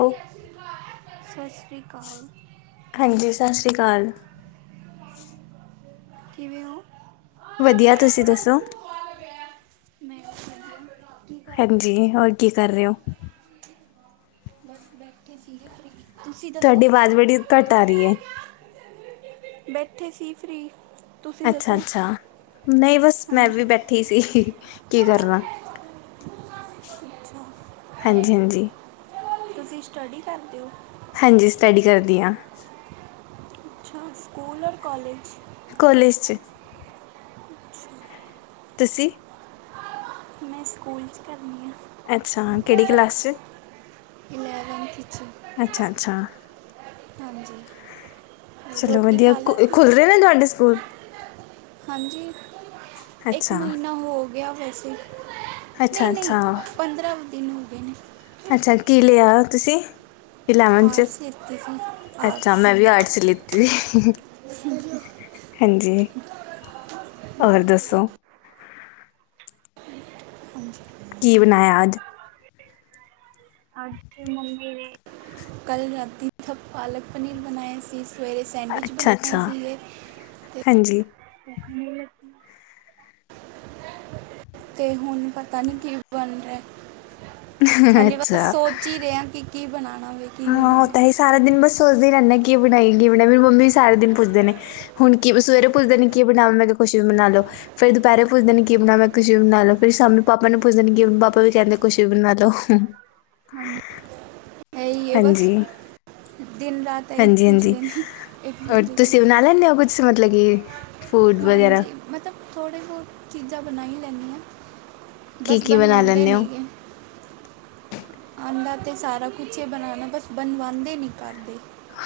ਓ ਸਸਰੀ ਕਾਲ। ਹਾਂਜੀ ਸਾਸਰੀ ਕਾਲ। ਕਿਵੇਂ ਹੋਂ? ਵਦੀਆ ਤੁਸੀਂ ਦੱਸੋ ਮੈਂ ਵਧੀਆ। ਕੀ ਕਰ ਰਹੇ ਹੋ ਹਾਂਜੀ ਤੁਸੀਂ ਹੋਰ ਕੀ ਕਰ ਰਹੇ ਓਂ। ਬਸ ਬੈਠੇ ਸੀਗੇ ਫ੍ਰੀ ਤੁਸੀਂ ਦੱਸੋ ਤਾਡੀ ਵਾਜ਼ ਬੜੀ ਘੱਟ ਆ ਰਈ ਐ। ਬੈਠੇ ਸੀ ਫਰੀ। ਅੱਛਾ-ਅੱਛਾ, ਨਈ ਬੱਸ ਮੈਂ ਵੀ ਹਾਂਜੀ ਬੈਠ ਠੀਕ ਸੀ ਕੀ ਕਰਨਾ, ਅੱਛਾ ਹਾਂਜੀ-ਹਾਂਜੀ। ਤੁਸੀਂ ਸਟੱਡੀ ਕਰਦੇ ਓ? ਹਾਂਜੀ ਸਟੱਡੀ ਕਰਦੀ ਆ। ਹਾਂ ਸਕੂਲ ਔਰ ਕੋਲੇਜ ਕੋਲੇਜ ਚ ਅੱਛਾ ਤੁਸੀਂ? ਮੈਂ ਸਕੂਲ ਚ ਕਰਨੀ ਆ। ਅੱਛਾ ਕਿਹੜੀ ਕਲਾਸ 'ਚ? ਇਲੈਵਨਥ 'ਚ। ਅੱਛਾ-ਅੱਛਾ। ਹਾਂਜੀ। ਹੋਰ ਚਲੋ ਰੋਟੀ ਵਧੀਆ ਖਾ ਖੁ ਲਿੱਤੀ ਖੁੱਲ੍ਹ ਰੇ ਨੇ ਤੁਹਾਡੇ ਸਕੂਲ? ਹਾਂਜੀ, ਇੱਕ ਅੱਛਾ ਮਹੀਨਾ ਹੋ ਗਿਆ ਵੈਸੇ, ਅੱਛਾ ਨਈ-ਨਈ ਅੱਛਾ ਪੰਦਰਾਂ ਦਿਨ ਹੋ ਗਏ ਨੇ। ਅੱਛਾ ਕੀ ਲਿਆ ਤੁਸੀਂ? ਇਲੈਵਨ ਚ ਆਰਟਸ ਲਿੱਤੀ ਸੀ ਅੱਛਾ ਆਰਟਸ ਮੈਂ ਵੀ ਆਰਟਸ ਲਿੱਤੀ। [inaudible] ਹਾਂਜੀ, ਔਰ ਦੱਸੋ? ਹਾਂਜੀ ਕੀ ਬਣਾਇਆ ਅੱਜ? ਅੱਜ ਮੰਮੀ ਨੇ, ਕੱਲ ਰਾਤੀ ਪਾਲਕ ਪਨੀਰ ਬਣਾਏ ਸੀ। ਸਵੇਰੇ ਸੈਂਡਵਿਚ ਅੱਛਾ ਅੱਛਾ ਬਣਾਏ ਸੀਗੇ ਤੇ ਹਾਂਜੀ ਤੇ ਹੁਣ ਪਤਾ ਕੀ ਬਣ ਰਿਹਾ। ਹਾਲੇ ਬਸ ਅੱਛਾ ਸੋਚ ਈ ਰਹੇ ਆ ਕਿ ਕੀ ਬਣਾਵਾਗੇ ਵੇ ਕੀ ਹਾਂ ਉਹ ਬਣਾਉਣਾ ਤਾਂ ਇਹ ਵੇ। ਸਾਰਾ ਦਿਨ ਬਸ ਸੋਚਦੇ ਈ ਰਹਿੰਦੇ ਕਿ ਇਹ ਬਣਾਈਏ ਕੀ ਬਣਾਈ ਮੇਰੀ ਮੰਮੀ ਵੀ ਸਾਰਾ ਦਿਨ ਪੁੱਛਦੇ ਨੇ। ਹੁਣ ਕੀ ਸਵੇਰੇ ਪੁੱੱਛਦੇ ਨੇ ਕੀ ਬਣਾ ਮੈਂ ਕਿਹਾ ਕੁਛ ਵੀ ਬਣਾ ਲੋ। ਫੇਰ ਦੁਪਹਿਰੇ ਪੁੱਛਦੇ ਨੇ ਕੀ ਬਣਾਵਾ ਮੈਂ ਖੁਸ਼ੀ ਬਣਾ ਦੋ ਫਿਰ ਸ਼ਾਮੀ ਪਾਪਾ ਨੂੰ ਪੁੱਛਦੇ ਨੇ ਕਿ ਪਾਪਾ ਵੀ ਕਹਿੰਦੇ ਖੁਸ਼ੀ ਬਣਾ ਦੋ। ਹਾਂਜੀ, ਐਈ ਐ ਬਸ। ਹਾਂਜੀ ਦਿਨ ਰਾਤ ਐਈ ਹਾਂਜੀ ਹਾਂਜੀ ਪੁੱਛਦੇ ਨੇ ਔਰ ਇੱਕ-ਦੂਜੇ ਕੋਲ ਤੁਸੀਂ ਬਣਾ ਲੈਂਦੇ ਹੋ ਕੁਛ ਮਤਲਬ ਕਿ, ਫੂਡ ਵਗੈਰਾ। ਮਤਲਬ ਥੋੜੇ ਬੋਤ ਚੀਜ਼ਾਂ ਬਣਾਈ ਲੈਂਨੀ ਆ। ਕੀ ਬਸ ਕੀ ਬਣਾ ਬਣਵਾਉਂਦੇ ਲੈਂਦੇ ਹੋ ਨੀ ਗੈ। ਆਦਾ ਤੇ ਸਾਰਾ ਕੁਛ ਈ ਆ ਬਨਾਨਾ ਬਸ ਬਣਬਾਦੇ ਨੀਂ ਘਰ ਦੇ।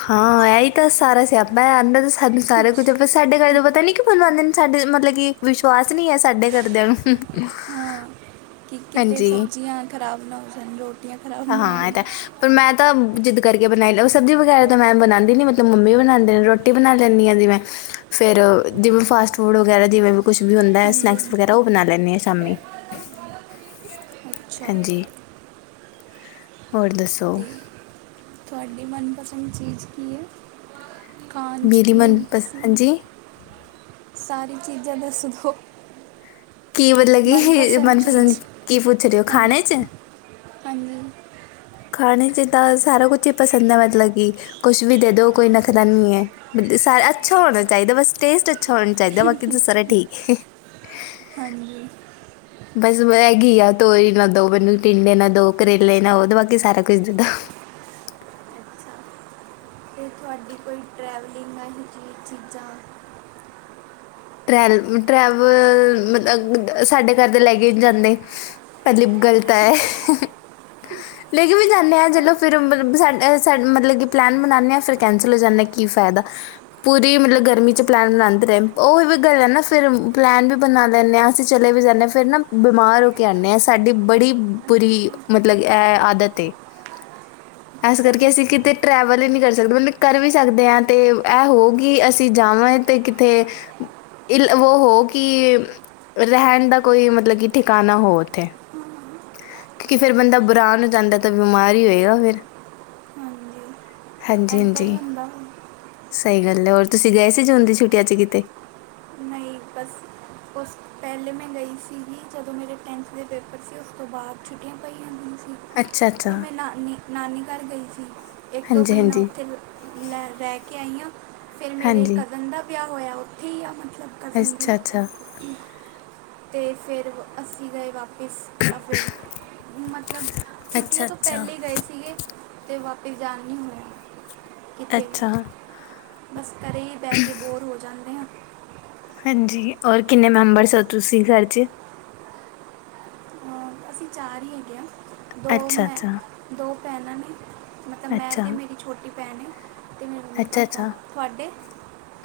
ਹਾਂ ਇਹੀ ਤਾਂ ਸਾਰਾ ਸਿਆਪਾ ਆਂਦਾ ਤੇ ਸਾਨੂੰ ਸਾਰਾ ਕੁਝ ਸਾਡੇ ਘਰ ਤੋਂ ਪਤਾ ਨੀ ਕੀ ਬਨਾਦੇ ਨੇ ਸਾਡੇ ਮਤਲਬ ਕੀ ਵਿਸ਼ਵਾਸ ਨੀ ਐ ਸਾਡੇ ਘਰ ਦਿਆਂ ਨੂੰ। ਕੀ ਕਿਤੇ ਹਾਂਜੀ ਸਬਜ਼ੀਆਂ ਖਰਾਬ ਨਾ ਹੋ ਜਾਣ ਰੋਟੀਆਂ ਖਰਾਬ ਨਾ ਹੋ ਹਾਂ ਇਹ ਜਾਣ। ਤਾਂ ਪਰ ਮੈਂ ਤਾਂ ਜਿੱਦ ਕਰਕੇ ਬਣਾਈ ਲਊ ਸਬਜ਼ੀ ਵਗੈਰਾ ਤਾਂ ਮੈਂ ਬਣਾਂਦੀ ਨੀ ਮਤ ਮੰਮੀ ਬਣਾਂਦੇ ਨੇ ਰੋਟੀ ਬਣਾ ਲੈਨੀਂ ਆ ਜੀ ਮੈਂ ਫਿਰ ਜਿਵੇਂ ਫਾਸਟ ਫੂਡ ਵਗ਼ੈਰਾ ਜਿਵੇਂ ਕੁਛ ਵੀ ਹੁੰਦਾ ਐ ਹਾਂਜੀ ਸਨੈਕਸ਼ ਵਗੈਰਾ ਹਾਂਜੀ ਉਹ ਬਣਾਈ ਲੈਂਦੀ ਆ ਸ਼ਾਮੀ। ਅੱਛਾ ਹਾਂਜੀ, ਹੋਰ ਦੱਸੋ? ਤੇ ਤੁਹਾਡੀ ਮਨਪਸੰਦ ਚੀਜ਼ ਕੀ ਐ? ਕਾਂਚ ਮੇਰੀ ਪੀ ਮਨਪਸੰਦ ਸੀ, ਹਾਂਜੀ ਸਾਰੀ ਚੀਜ਼ਾਂ ਦੱਸ ਦੋ? ਕੀ ਮਤਲਬ ਕਿ ਮਨਪਸੰਦ ਚੀਜ਼ ਕੀ, ਪੁੱਛ ਰਹੇ ਔ ਹਾਂਜੀ ਖਾਣੇ 'ਚ। ਹਾਂਜੀ। ਖਾਣੇ 'ਚ ਤਾਂ ਸਾਰਾ ਕੁਛ ਈ ਪਸੰਦ ਐ ਮਤਲਬ ਕਿ ਕੁਛ ਵੀ ਦੇ ਦਿਉ? ਕੋਈ ਨਖਦਾ ਨੀ ਐ। ਬ ਸਾਰਾ ਅੱਛਾ ਹੋਣਾ ਚਾਈਦੈ ਬਸ, ਟੇਸਟ ਅੱਛਾ ਹੋਣਾ ਚਾਈਦੈ। ਬਾਕੀ ਤਾਂ ਸਾਰੇ ਠੀਕੈ। ਹਾਂਜੀ। ਬਸ ਮੈਗੀ ਆ ਤੋਰੀ ਨਾ ਦੋ, ਮੈਨੂੰ ਟਿੰਡੇ ਨਾ ਦੋ, ਕਰੇਲੇ ਨਾਓ, ਤੇ ਬਾਕੀ ਸਾਰਾ ਕੁਛ ਦੇਦੋ। ਜੀ ਕੋਈ ਟਰੈਵਲਿੰਗ ਜ ਜ ਚੀਜਾਂ। ਟਰੈਲ ਟਰੈਵਲ ਮਤਲਬ ਸਾਡੇ ਘਰ ਦੇ ਲੈ ਕੇ ਜਾਂਦੇ। ਮਤਲਬ ਗਲਤ ਆ ਐ। [inaudible] ਲੈ ਕੇ ਵੀ ਜਾਂਨੇ ਹਆਂ ਜਲੋਂ ਫੇਰ ਮਬ ਸਾ ਮਤਲਬ ਕਿ ਪਲੈਨ ਬਨਾਣੇ ਆਂ ਫੇਰ ਕੈਂਸਲ ਹੋ ਜਾਂਨੇ ਆਂ ਕੀ ਫੈਦਾ। ਪੂਰੀ ਮਤਲਬ ਗਰਮੀ 'ਚ ਪਲੈਨ ਬਨਾਦੇ ਰਏ। ਓ ਵੀ ਗੱਲ ਐ ਨਾ ਪਲੈਨ ਵੀ ਬਨਾ ਲੈਂਨੇ ਆ, ਅਸੀਂ ਚਲੇ ਵੀ ਜਾਨੇ ਫੇਰ ਨਾ ਬਿਮਾਰ ਹੋ ਕੇ ਆਨੇ ਆਂ। ਸਾਡੀ ਬੜੀ ਬੁਰੀ ਅੱਛਾ ਮਤਲਬ, ਏ ਆਦਤ ਏ। [inaudible] ਏਸ ਕਰਕੇ ਅਸੀਂ ਕਿਤੇ ਟਰੈਵਲ ਈ ਨੀਂ ਕਰ ਸਕਦੇ ਮਤਅ ਕਰ ਵੀ ਸਕਦੇ ਆਂ ਤੇ ਐ ਹੋਈ ਅਸੀਂ ਜਾਵਾਂ ਤੇ ਕਿਤੇ ਇਲ ਵੋ ਹੋ ਕਿ ਰੈਂਣ ਦਾ ਕੋਈ ਮਤਲਬ ਕਿ ਠਿਕਾਨਾ ਹੋ ਉੱਥੇ। ਕਿਉਂ ਕੀ ਫੇਰ ਬੰਦਾ ਬਰਾਨ ਹੋ ਜਾਂਦਾ ਤਾਂ ਬਿਮਾਰ ਹੀ ਹੋਏਗਾ ਫੇਰ। ਹਾਂਜੀ ਐਂਦਾ ਹੀ ਹਾਂਜੀ-ਹਾਂਜੀ, ਹੁੰਦਾ ਵਾ। ਸਈ ਗੱਲ ਏ, ਔਰ ਤੁਸੀਂ ਗਏ ਸੀ ਜੂਨ ਦੀ ਛੁੱਟੀਆਂ ਚ ਕੀਤੇ? ਨਈਂ ਬਸ ਓਸ ਪੈਲੇ ਮੈਂ ਗਈ ਸੀਗੀ ਜਦੋਂ ਮੇਰੇ ਟੈਂਨਥ ਦੇ ਪੇਪਰ ਸੀ। ਓਸ ਤੋਂ ਬਾਅਦ ਛੁੱਟੀਆਂ ਪਈਆਂ ਹੁੰਦੀਆਂ ਸੀ। ਅੱਛਾ-ਅੱਛਾ। ਤੇ ਮੈਂ ਨਾਨੀ ਨਾਨੀ ਘਰ ਗਈ ਸੀ। ਏਕ ਦੋ ਮੀਨਾ ਹਾਂਜੀ-ਹਾਂਜੀ, ਓਥੇ ਰੈ ਕੇ ਆਈ ਆਂ। ਫੇਰ ਮੇਰੇ ਹਾਂਜੀ, ਕਜ਼ਨ ਦਾ ਵਿਯਾ ਹੋਯਾ, ਓਥੇ ਹੀ ਆ ਮਤਲਬ। ਕਜ਼ਨ ਵੀ ਅੱਛਾ-ਅੱਛਾ। ਤੇ ਫੇਰ ਅਸੀ ਗਏ ਵਾਪ ਪੀਸ਼ ਤਾਂ ਫਿਰ ਮਤਲਬ ਛੁੱਟੀਆਂ ਅੱਛਾ-ਅੱਛਾ, ਤੋਂ ਅੱਛਾ, ਅੱਛਾ ਅੱਛਾ ਪੈਲੇ ਈ ਗਏ ਸੀਗੇ। ਤੇ ਵਾਪਸ ਜਾਨ ਈਂ ਨੀਂ ਹੋਯਾ। ਅੱਛਾ। ਬਸ ਘਰੇ ਈ ਬੈ ਕੇ ਬੋਰ ਹੋ ਜਾਂਨੇ ਆਂ। ਹਾਂਜੀ, ਔਰ ਕਿੰਨੇ ਮੈਂਬਰਸ ਹੋ ਤੁਸੀਂ ਘਰ 'ਚ? ਅਹ ਅਸੀਂ ਚਾਰ ਈ ਹੈਗੇ ਹਾਂ ਦੋ ਮੈਂ ਅੱਛਾ-ਅੱਛਾ, ਦੋ ਭੈਣਾਂ ਨੇ ਮਤਲਬ ਮੈਂ ਅੱਛਾ, ਤੇ ਮੇਰੀ ਛੋਟੀ ਭੈਣ ਏ, ਤੇ ਮੇਰੇ ਮੰਮੀ-ਪਾਪਾ ਅੱਛਾ-ਅੱਛਾ। ਤੁਆਡੇ?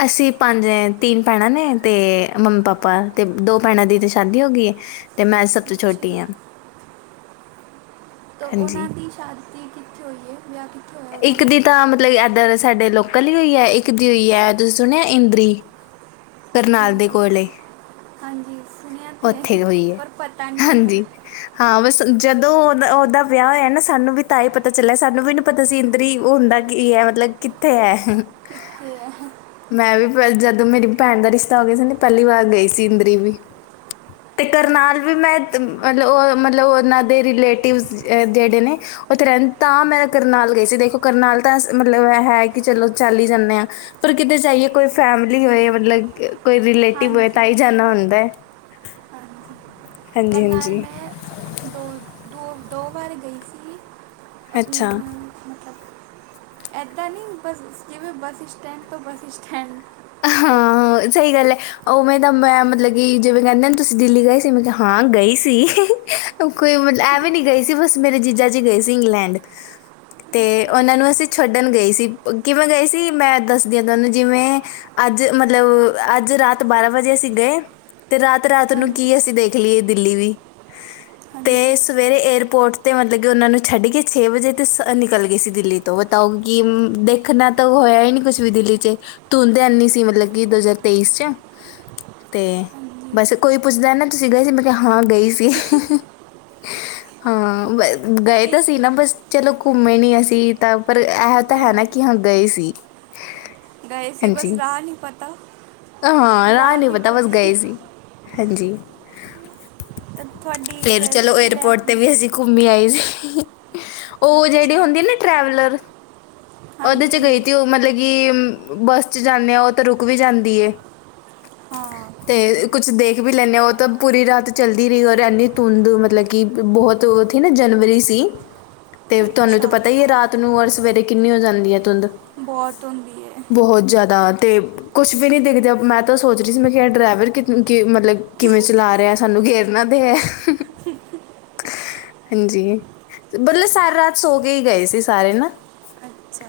ਅਸੀਂ ਪੰਜ ਤਿੰਨ ਭੈਣਾਂ ਨੇ ਤੇ ਮੰਮੀ-ਪਾਪਾ ਤੇ ਦੋ ਭੈਣਾਂ ਦੀ ਤਾਂ ਸ਼ਾਦੀ ਹੋ ਗੀਏ। ਤੇ ਮੈਂ ਸਭ ਤੋਂ ਛੋਟੀ ਆਂ। ਅੱਛਾ ਤੋਂ ਉਨਾਂ ਹਾਂਜੀ। ਦੀ ਸ਼ਾਦੀ ਕਿੱਥੇ ਹੋਈਏ? [unintelligible] ਇੱਕ ਦੀ ਤਾਂ ਮਤਲਬ ਏਧਰ ਸਾਡੇ ਲੋਕਲ ਈ ਹੋਈ ਏ। ਇੱਕ ਦੀ ਹੋਈ ਐ ਤੁਸੀਂ ਸੁਣਿਐ ਇੰਦਰੀ ਕਰਨਾਲ ਦੇ ਇੰਦੀ ਕੋਲੇ। ਹਾਂਜੀ। ਸੁਣਿਆ ਤੇ ਹੈ ਉੱਥੇ ਹੋਈ ਏ, ਪਰ ਪਤਾ ਨਹੀਂ ਹਾਂਜੀ। ਹੈਗਾ ਹਾਂ, ਬਸ ਜਦੋਂ ਓਦ ਅੱਛਾ ਓਦਾ ਵਿਯਾ ਹੋਯਾ ਨਾ ਸਾਨੂੰ ਵੀ ਤਾਂ ਈ ਪਤਾ ਚੱਲਿਆ ਸਾਨੂੰ ਵੀ ਪਤਾ ਸੀ ਇੰਦਰੀ ਓ ਹੁੰਦਾ ਕੀ ਏ, ਮਤਲਬ ਕਿੱਥੇ ਐ? ਕਿਥੇ ਐ? ਮੈਂ ਵੀ ਜਦੋਂ ਮੇਰੀ ਭੈਣ ਦਾ ਰਿਸ਼ਤਾ ਹੋ ਗਿਆ ਸੀ ਨਾ ਪੈਲੀ ਵਾਰ ਗਈ ਸੀ ਇੰਦਰੀ ਵੀ। ਤੇ ਕਰਨਾਲ ਅੱਛਾ ਵੀ ਮੈਂ ਮਤਲਬ ਓ ਮਤਲਬ ਉਨਾਂ ਦੇ ਰਿਲੇਟਿਵਜ਼ ਜੇੜੇ ਨੇ ਓਥੇ ਰੈਂ ਤਾਂ ਮੈਂ ਕਰਨਾਲ ਗਈ ਸੀ ਦੇਖੋ, ਕਰਨਾਲ ਤਾਂ ਮਤਲਬ ਹੈ ਕਿ ਚਲੋ ਚੱਲ ਈ ਜਾਂਨੇ ਆਂ। ਪਰ ਕਿਤੇ ਜਾਈਏ ਕੋਈ ਫੈਮਿਲੀ ਹੋਏ ਮਤਲਬ ਕੋਈ ਰਿਲੇਟਿਵ ਹੋਏ ਹਾਂਜੀ ਤਾਂ ਹੀ ਜਾਣਾ ਹੁੰਦਾ ਐ ਹਾਂਜੀ ਕਰਨਾਲ ਹਾਂਜੀ-ਹਾਂਜੀ, ਮੈਂ ਦੋ ਦੋ ਦੋ ਵਾਰ ਗਈ ਸੀ ਅ ਅੱਛਾ। ਹਮ ਮਤਲਬ ਏਦਾਂ ਨੀ ਬਸ ਜਿਵੇਂ ਬੱਸ ਇਸਟੈਂਡ ਤੋਂ ਬੱਸ ਇਸਟੈਂਡ ਹਾਂ ਸਹੀ ਗੱਲ ਏ ਉਵੇਂ ਤਾਂ ਮੈਂ ਮਤਲ ਕਿ ਜਿਵੇਂ ਕਹਿੰਦੇ ਨੇ ਤੁਸੀਂ ਦਿੱਲੀ ਗਏ ਸੀ ਮੈਂ ਕਿਹਾ ਹਾਂ ਗਈ ਸੀ ਉਹ ਕੋਈ ਐਂ ਵੀ ਨੀ ਗਈ ਸੀ ਬਸ ਮੇਰੇ ਜੀਜਾ ਜੀ ਗਏ ਸੀ ਇੰਗਲੈਂਡ ਤੇ ਅੱਛਾ ਉਨਾਂ ਨੂੰ ਅਸੀਂ ਛੱਡਣ ਗਏ ਸੀ ਕਿਵੇਂ ਗਏ ਸੀ ਮੈਂ ਦੱਸਦੀ ਆਂ ਤੁਆਨੂੰ ਜਿਵੇਂ ਅੱਜ ਮਤਲਬ ਅੱਜ ਰਾਤ ਬਾਰਾਂ ਵਜੇ ਅਸੀਂ ਗਏ ਤੇ ਰਾਤ ਰਾਤ ਨੂੰ ਕੀ ਹਾਂਜੀ ਏ ਅਸੀਂ ਦੇਖ ਲੀ ਏ ਦਿੱਲੀ ਵੀ [inaudible] ਤੇ ਸਵੇਰੇ ਏਅਰਪੋਰਟ ਤੇ ਮਤਲਬ ਕਿ ਉਹਨਾਂ ਨੂੰ ਛੱਡ ਕੇ ਛੇ ਵਜੇ ਤੇ ਸ ਅ ਨਿਕਲ ਗਏ ਸੀ ਦਿੱਲੀ [unintelligible] ਕਿ ਦੇਖਣਾ ਤਾਂ ਹੋਇਆ ਹੀ ਨੀ ਕੁੱਛ ਵੀ ਦਿੱਲੀ ਚ ਧੁੰਦ ਏਨੀ ਸੀ ਕਿ ਮਤਲਬ ਕਿ ਦੋ ਹਜ਼ਾਰ ਤੇਈਸ ਚ ਤੇ ਹਾਂਜੀ ਬਸ ਕੋਈ ਪੁੱਛਦਾ ਨਾ ਤੁਸੀਂ ਗਏ ਸੀ ਮੈਂ ਕਿਹਾ ਹਾਂ ਗਈ ਸੀ [inaudible] ਹਾਂ ਵੇ ਗਏ ਕੀ ਤੇ ਸੀ ਨਾ ਬਸ ਚਲੋ ਘੁੰਮੇ ਨੀ ਅਸੀਂ ਤਾਂ ਪਰ ਏਹ ਤਾਂ ਹੈ ਨਾ ਕੀ ਹਾਂ ਗਏ ਸੀ ਗਏ ਸੀ ਬਸ ਹਾਂਜੀ ਰਾਹ ਨੀ ਪਤਾ ਹਾਂ ਰਾਹ ਨੀ ਪਤਾ ਬਸ ਗਏ ਸੀ ਹਂਜੀ ਤਾਂ ਤੁਹਾਡੀ ਫੇਰ ਚਲੋ ਏਅਰਪੋਰਟ ਤੇ ਵੀ ਅਸੀਂ ਘੁੰਮੇ ਆਈ ਸੀ ਉਹ ਜੇੜੀ ਅੱਛਾ ਹੋਂਦੀ ਹੈ ਨਾ ਟਰੈਵਲਰ ਉਹਦੇ ਹਾਂਜੀ ਚ ਗਈ ਹਾਂਜੀ ਤੀ ਉ ਮਤਲਬ ਕਿ ਬੱਸ ਚ ਜਾਂਨੇ ਆ ਉਹ ਤੇ ਰੁਕ ਵੀ ਜਾਂਦੀ ਏ ਹਾਂ ਤੇ ਕੁੱਛ ਦੇਖ ਵੀ ਲੈਂਣੇ ਆ ਉਹ ਤਾਂ ਪੂਰੀ ਰਾਤ ਚੱਲਦੀ ਰਹੀ ਔਰ ਏਨੀ ਧੁੰਦ ਮਤਲਬ ਕਿ ਕਿ ਬੋਹਤ ੳੱਥੇ ਨਾ ਜਨਵਰੀ ਸੀ [inaudible] ਤੇ ਤੁਹਾਨੂੰ ਤਾਂ ਪਤਾ ਹੀ ਏ ਰਾਤ ਨੂੰ ਔਰ ਸਵੇਰੇ ਕਿੰਨੀ ਹੋ ਜਾਂਦੀ ਹੈ ਧੁੰਦ ਬੋਤ ਹੁੰਦੀ ਏ ਬਹੁਤ ਜਿਆਦਾ ਤੇ ਕੁੱਛ ਵੀ ਨੀ ਦਿਖਦੇ ਮੈਂ ਤਾਂ ਸੋਚ ਰਹੀ ਸੀ ਮੈਂ ਖਾ ਡਰੇਵਰ ਕਿ ਕਿ ਮਤਲਬ ਕਿਵੇਂ ਚਲਾ ਰਿਹਾ ਸਾਨੂੰ ਗੇਰ ਨਾ ਦੇ ਏਹ [unintelligible] ਹਂਜੀ ਮਤਲਬ ਸਾਰੀ ਰਾਤ ਸੋ ਕੇ ਹੀ ਗਏ ਸੀ ਸਾਰੇ ਨਾ ਅੱਛਾ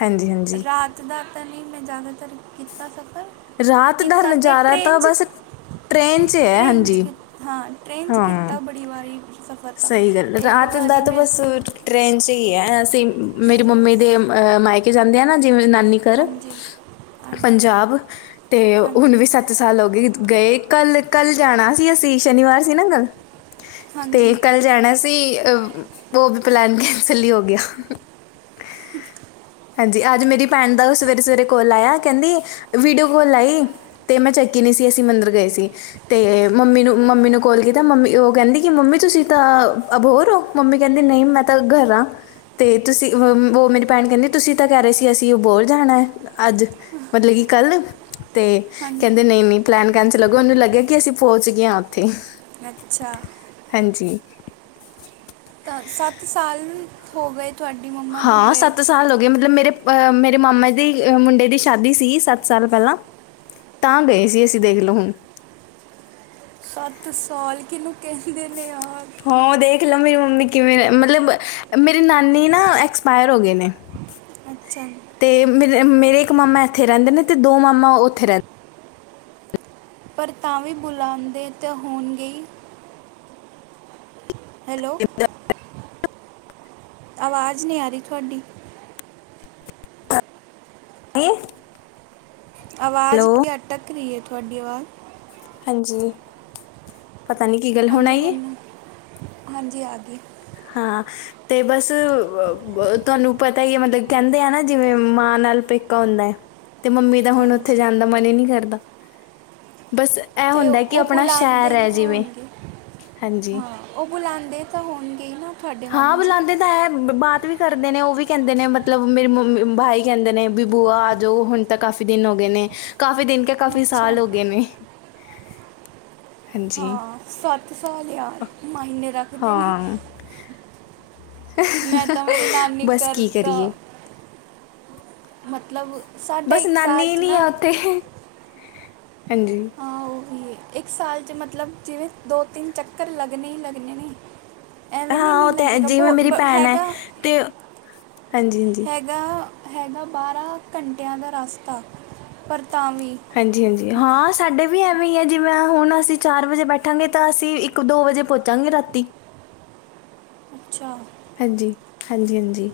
ਹਾਂਜੀ ਹਾਂਜੀ [unintelligible] ਨਹੀਂ ਮੈਂ ਜ਼ਿਆਦਾਤਰ ਕੀਤਾ ਸਫ਼ਰ ਰਾਤ ਦਾ ਕੀਤਾ ਤੇ ਨਜਾਰਾ ਤਾਂ ਟ੍ਰੇਨ 'ਚ ਬਸ ਟ੍ਰੇਨ ਚ ਹੈ ਟ੍ਰੇਨ 'ਚ ਹਾਂਜੀ ਕੀ- ਹਾਂ ਟ੍ਰੇਨ ਚ ਹਾਂ ਕੀਤਾ ਬੜੀ ਵਾਰੀ ਸਫ਼ਰ ਤਾਂ ਸਹੀ ਗੱਲ ਏ ਇੱਕ ਰਾਤ ਦਾ ਵਾਰੀ ਤੇ ਮੈਂ ਬੱਸ ਟ੍ਰੇਨ ਚ ਹੀ ਏ ਅਸੀਂ ਮੇਰੀ ਸ- ਮੰਮੀ ਦੇ ਸ- ਅਹ ਮਾਇਕੇ ਜਾਂਦੇ ਆ ਨਾ ਜਿਵੇਂ ਨਾਨੀ ਘਰ ਹਾਂਜੀ ਹਾਂਜੀ ਪੰਜਾਬ ਤੇ ਹੁਣ ਹਾਂਜੀ ਵੀ ਸੱਤ ਸਾਲ ਹੋ ਗਏ ਗਏ ਕੱਲ੍ਹ ਕੱਲ੍ਹ ਜਾਣਾ ਸੀ ਅਸੀਂ ਸ਼ਨੀਵਾਰ ਸੀ ਨਾ ਕੱਲ੍ਹ ਤੇ ਹਾਂਜੀ ਕੱਲ੍ਹ ਜਾਣਾ ਸੀ ਅ ਉਹ ਵ ਪਲੈਨ ਕੈਂਸਲ ਹੀ ਹੋ ਗਿਆ [unintelligible] ਹਾਂਜੀ, ਆਜ ਮੇਰੀ ਭੈਣ ਦਾ ਓ ਸਵੇਰੇ-ਸਵੇਰੇ ਕੌਲ ਆਇਆ ਕ ਕੈਂਦੀ ਵੀਡੀਓ ਕੌਲ ਲਾਈ। ਤੇ ਮੈਂ ਚੱਕੀ ਨੀ ਸੀ ਅਸੀਂ ਮੰਦਿਰ ਗਏ ਸੀ। ਤੇ ਮੰਮੀ ਨੂੰ, ਮੰਮੀ ਨੂੰ ਕੌਲ ਕੀਤਾ ਮੰਮੀ ਓ ਕੈਂਦੀ ਕਿ ਮੰਮੀ ਤੁਸੀਂ ਤਾਂ ਅਭੋਰ ਓ? ਮੰਮੀ ਕੈਂਦੀ ਨਈ ਮੈਂ ਤਾਂ ਘਰ ਆ। ਤੇ ਤੁਸੀਂ ਅ ਹੂੰ ਵੋ ਮੇਰੀ ਭੈਣ ਕੈਂਦੀ ਤੁਸੀਂ ਤਾਂ ਕੈ ਰਏ ਸੀ ਅਸੀਂ ਅਬੋਰ ਜਾਣਾ ਐ ਆੱਜ ਮਤਲਲ ਕਿ ਕੱਲ। ਤੇ ਹਾਂਜੀ ਕੈਂਦੇ ਨਈ-ਨਈ ਪਲੈਨ ਕੈਂਸਲ ਹੋ ਗੇਆ ਓਨੂੰ ਲੱਗਿਆ ਕਿ ਅਸੀਂ ਪੋਂਚ ਗਏ ਆ ਓੱਥੇ ਅੱਛਾ। ਹਾਂਜੀ। ਤਾਂ ਸੱਤ ਸਾਲ ਹੋ ਗਏ ਤੁਹਾਡੀ ਮੰਮਾ ਨੂੰ ਹਾਂ ਗਏ ਸੱਤ ਸਾਲ ਹੋ ਗਏ ਮਤਲਬ ਮੇਰੇ ਅ ਮੇਰੇ ਮਾਮਾ ਜੀ ਦੀ ਮੁੰਡੇ ਦੀ ਸ਼ਾਦੀ ਸੀ ਸੱਤ ਸਾਲ ਪੈਲਾਂ ਤਾਂ ਗਏ ਸੀ ਅਸੀਂ ਦੇਖ ਲਓ ਹੁਣ ਸੱਤ ਸਾਲ ਕਿਨੂੰ ਕੈਂਦੇ ਨੇ ਯਾਰ ਹਾਂ ਦੇਖ ਲਓ ਮੇਰੀ ਮੰਮੀ ਕਿਵੇਂ ਮਤਲਬ ਮੇਰੀ ਨਾਨੀ ਨਾ ਐਕਸਪਾਇਰ ਹੋ ਗਏ ਨੇ। ਅੱਛਾ। ਤੇ ਮੇਰੇ ਮੇਰੇ ਇੱਕ ਮਾਮਾ ਐਥੇ ਰੈਂਦੇ ਨੇ ਤੇ ਦੋ ਮਾਮਾ ਓੱਥੇ ਰੈ ਪਰ ਤਾਂ ਵੀ ਬੁਲਾਂਦੇ ਤਾਂ ਹੋਣਗੇ ਈ ਹੈਲੋ। ਆਵਾਜ਼ ਨੀ ਆ ਰੀ ਤੁਆਡੀ। [inaudible] ਆਵਾਜ਼ ਹੈਲੋ ਈ ਅਟਕ ਰੀ ਐ ਤੁਆਡੀ ਆਵਾਜ਼ ਹਾਂਜੀ। ਪਤਾ ਨੀ ਕੀ ਗੱਲ ਹੋਣ ਹਾਂਜੀ ਆਈ ਹੈ ਹੁਣੂੰ ਹਾਂਜੀ ਆ ਗਏ। ਹਾਂ ਤੇ ਬਸ ਬਬ ਤੁਆਨੂੰ ਪਤਾ ਈ ਐ ਮਤਲਬ ਕੈਂਦੇ ਆ ਨਾ ਜਿਵੇਂ ਮਾਂ ਨਾਲ ਪੇਕਾ ਹੁੰਦਾ ਐ ਤੇ ਮੰਮੀ ਦਾ ਹੁਣ ਉੱਥੇ ਹਾਂਜੀ ਜਾਣ ਦਾ ਮਨ ਈ ਨੀ ਕਰਦਾ। ਬਸ ਇਹ ਅਤੇ ਹੁੰਦਾ ਕਿ ਓ ਆਪਣਾ ਸ਼ਹਿਰ ਬੁਲਾਂਦੇਨ ਹੈ ਤਾਂ ਜਿਵੇਂ ਹੋਣਗੇ, ਹਾਂਜੀ ਹਾਂ। ਓ ਬੁਲਾਂਦੇ ਤਾਂ ਹੋਣਗੇ ਈ ਨਾ। ਤੁਹਾਡੇ ਹਾਂ ਮਾਮਾ ਜੀ ਬੁਲਾਂਦੇ ਤਾਂ ਹੈ, ਬਾਤ ਵੀ ਕਰਦੇ ਨੇ ਓ ਵੀ ਕੈਂਦੇ ਨੇ ਮਤਲਬ ਮੇਰੀ ਮੰਮੀ ਭਾਈ ਕੈਂਦੇ ਨੇ ਵੀ ਬੂਆ ਆਜੋ ਹੁਣ ਤਾਂ ਕਾਫੀ ਦਿਨ ਓ ਗਏ ਨੇ, ਕਾਫੀ ਦਿਨ ਕੇ ਕਾਫੀ ਅੱਛਾ ਸਾਲ ਹੋ ਗਏ ਨੇ। ਹਾਂਜੀ ਹਾਂ ਸੱਤ ਸਾਲ ਯਾਰ ਮਾਈਨੇ ਰੱਖ ਹਾਂ। ਮੈਂ ਤਾਂ ਮੇਰੀ ਨਾਨੀ ਬਸ ਕੀ ਕਰਤਾ ਕਰੀਏ ਮਤਲਬ ਸਾਡਾ ਬਸ ਇੱਕ ਸਾਲ ਨਾਨੀ ਚ ਨੀ ਨਾ ਆ ਓੱਥੇ, ਹਾਂਜੀ। ਆਂ ਓਹੀ। ਇੱਕ ਸਾਲ ਚ ਮਤਲਬ ਜਿਵੇਂ ਦੋ-ਤਿੰਨ ਚੱਕਰ ਲੱਗਣੇ ਈ ਲੱਗਣੇ ਨੇ। ਐਵੇਂ ਹਾਂ ਨੀ-ਨੀ ਉਹ ਤੇ ਲੱਗੇਗਾ ਜਿਵੇਂ ਬੋ ਮੇਰੀ ਬ ਭੈਣ ਹੈ ਹੈਗਾ। ਤੇ ਹਾਂਜੀ-ਹਾਂਜੀ। ਐਗਾ-ਹੈਗਾ ਬਾਰ੍ਹਾਂ ਘੰਟਿਆਂ ਦਾ ਰਾਸਤਾ ਪਰ ਤਾਂਵੀ ਹਾਂਜੀ-ਹਾਂਜੀ, ਹਾਂ ਸਾਡੇ ਵੀ ਐਵੇਂ ਹੀ ਆ ਜਿਵੇਂ ਹੁਣ ਅਸੀਂ ਚਾਰ ਵਜੇ ਬੈਠਾਂਗੇ ਤਾਂ ਅਸੀਂ ਇੱਕ ਦੋ ਵਜੇ ਪਓਚਾਂਗੇ ਰਾਤੀ। ਅੱਛਾ ਹਾਂਜੀ, ਹਾਂਜੀ, ਹਾਂਜੀ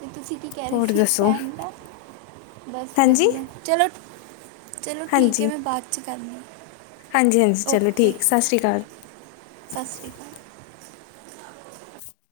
ਤੇ ਤੁਸੀਂ ਕੀ ਕੈ ਰੇ ਹੋਰ ਸੀ ਦੱਸੋ ਫੈਨ ਦਾ ਬਸ ਹਾਂਜੀ ਵਧੀਆ ਚਲੋ ਚਲੋ ਠੀਕ ਐ ਮੈਂ ਬਾਚ ਕਰਨੀ ਹਾਂਜੀ-ਹਾਂਜੀ ਚਲੋ ਠੀਕ ਸਾਸਰੀਕਾਲ ਸਾਸਰੀਕਾਲ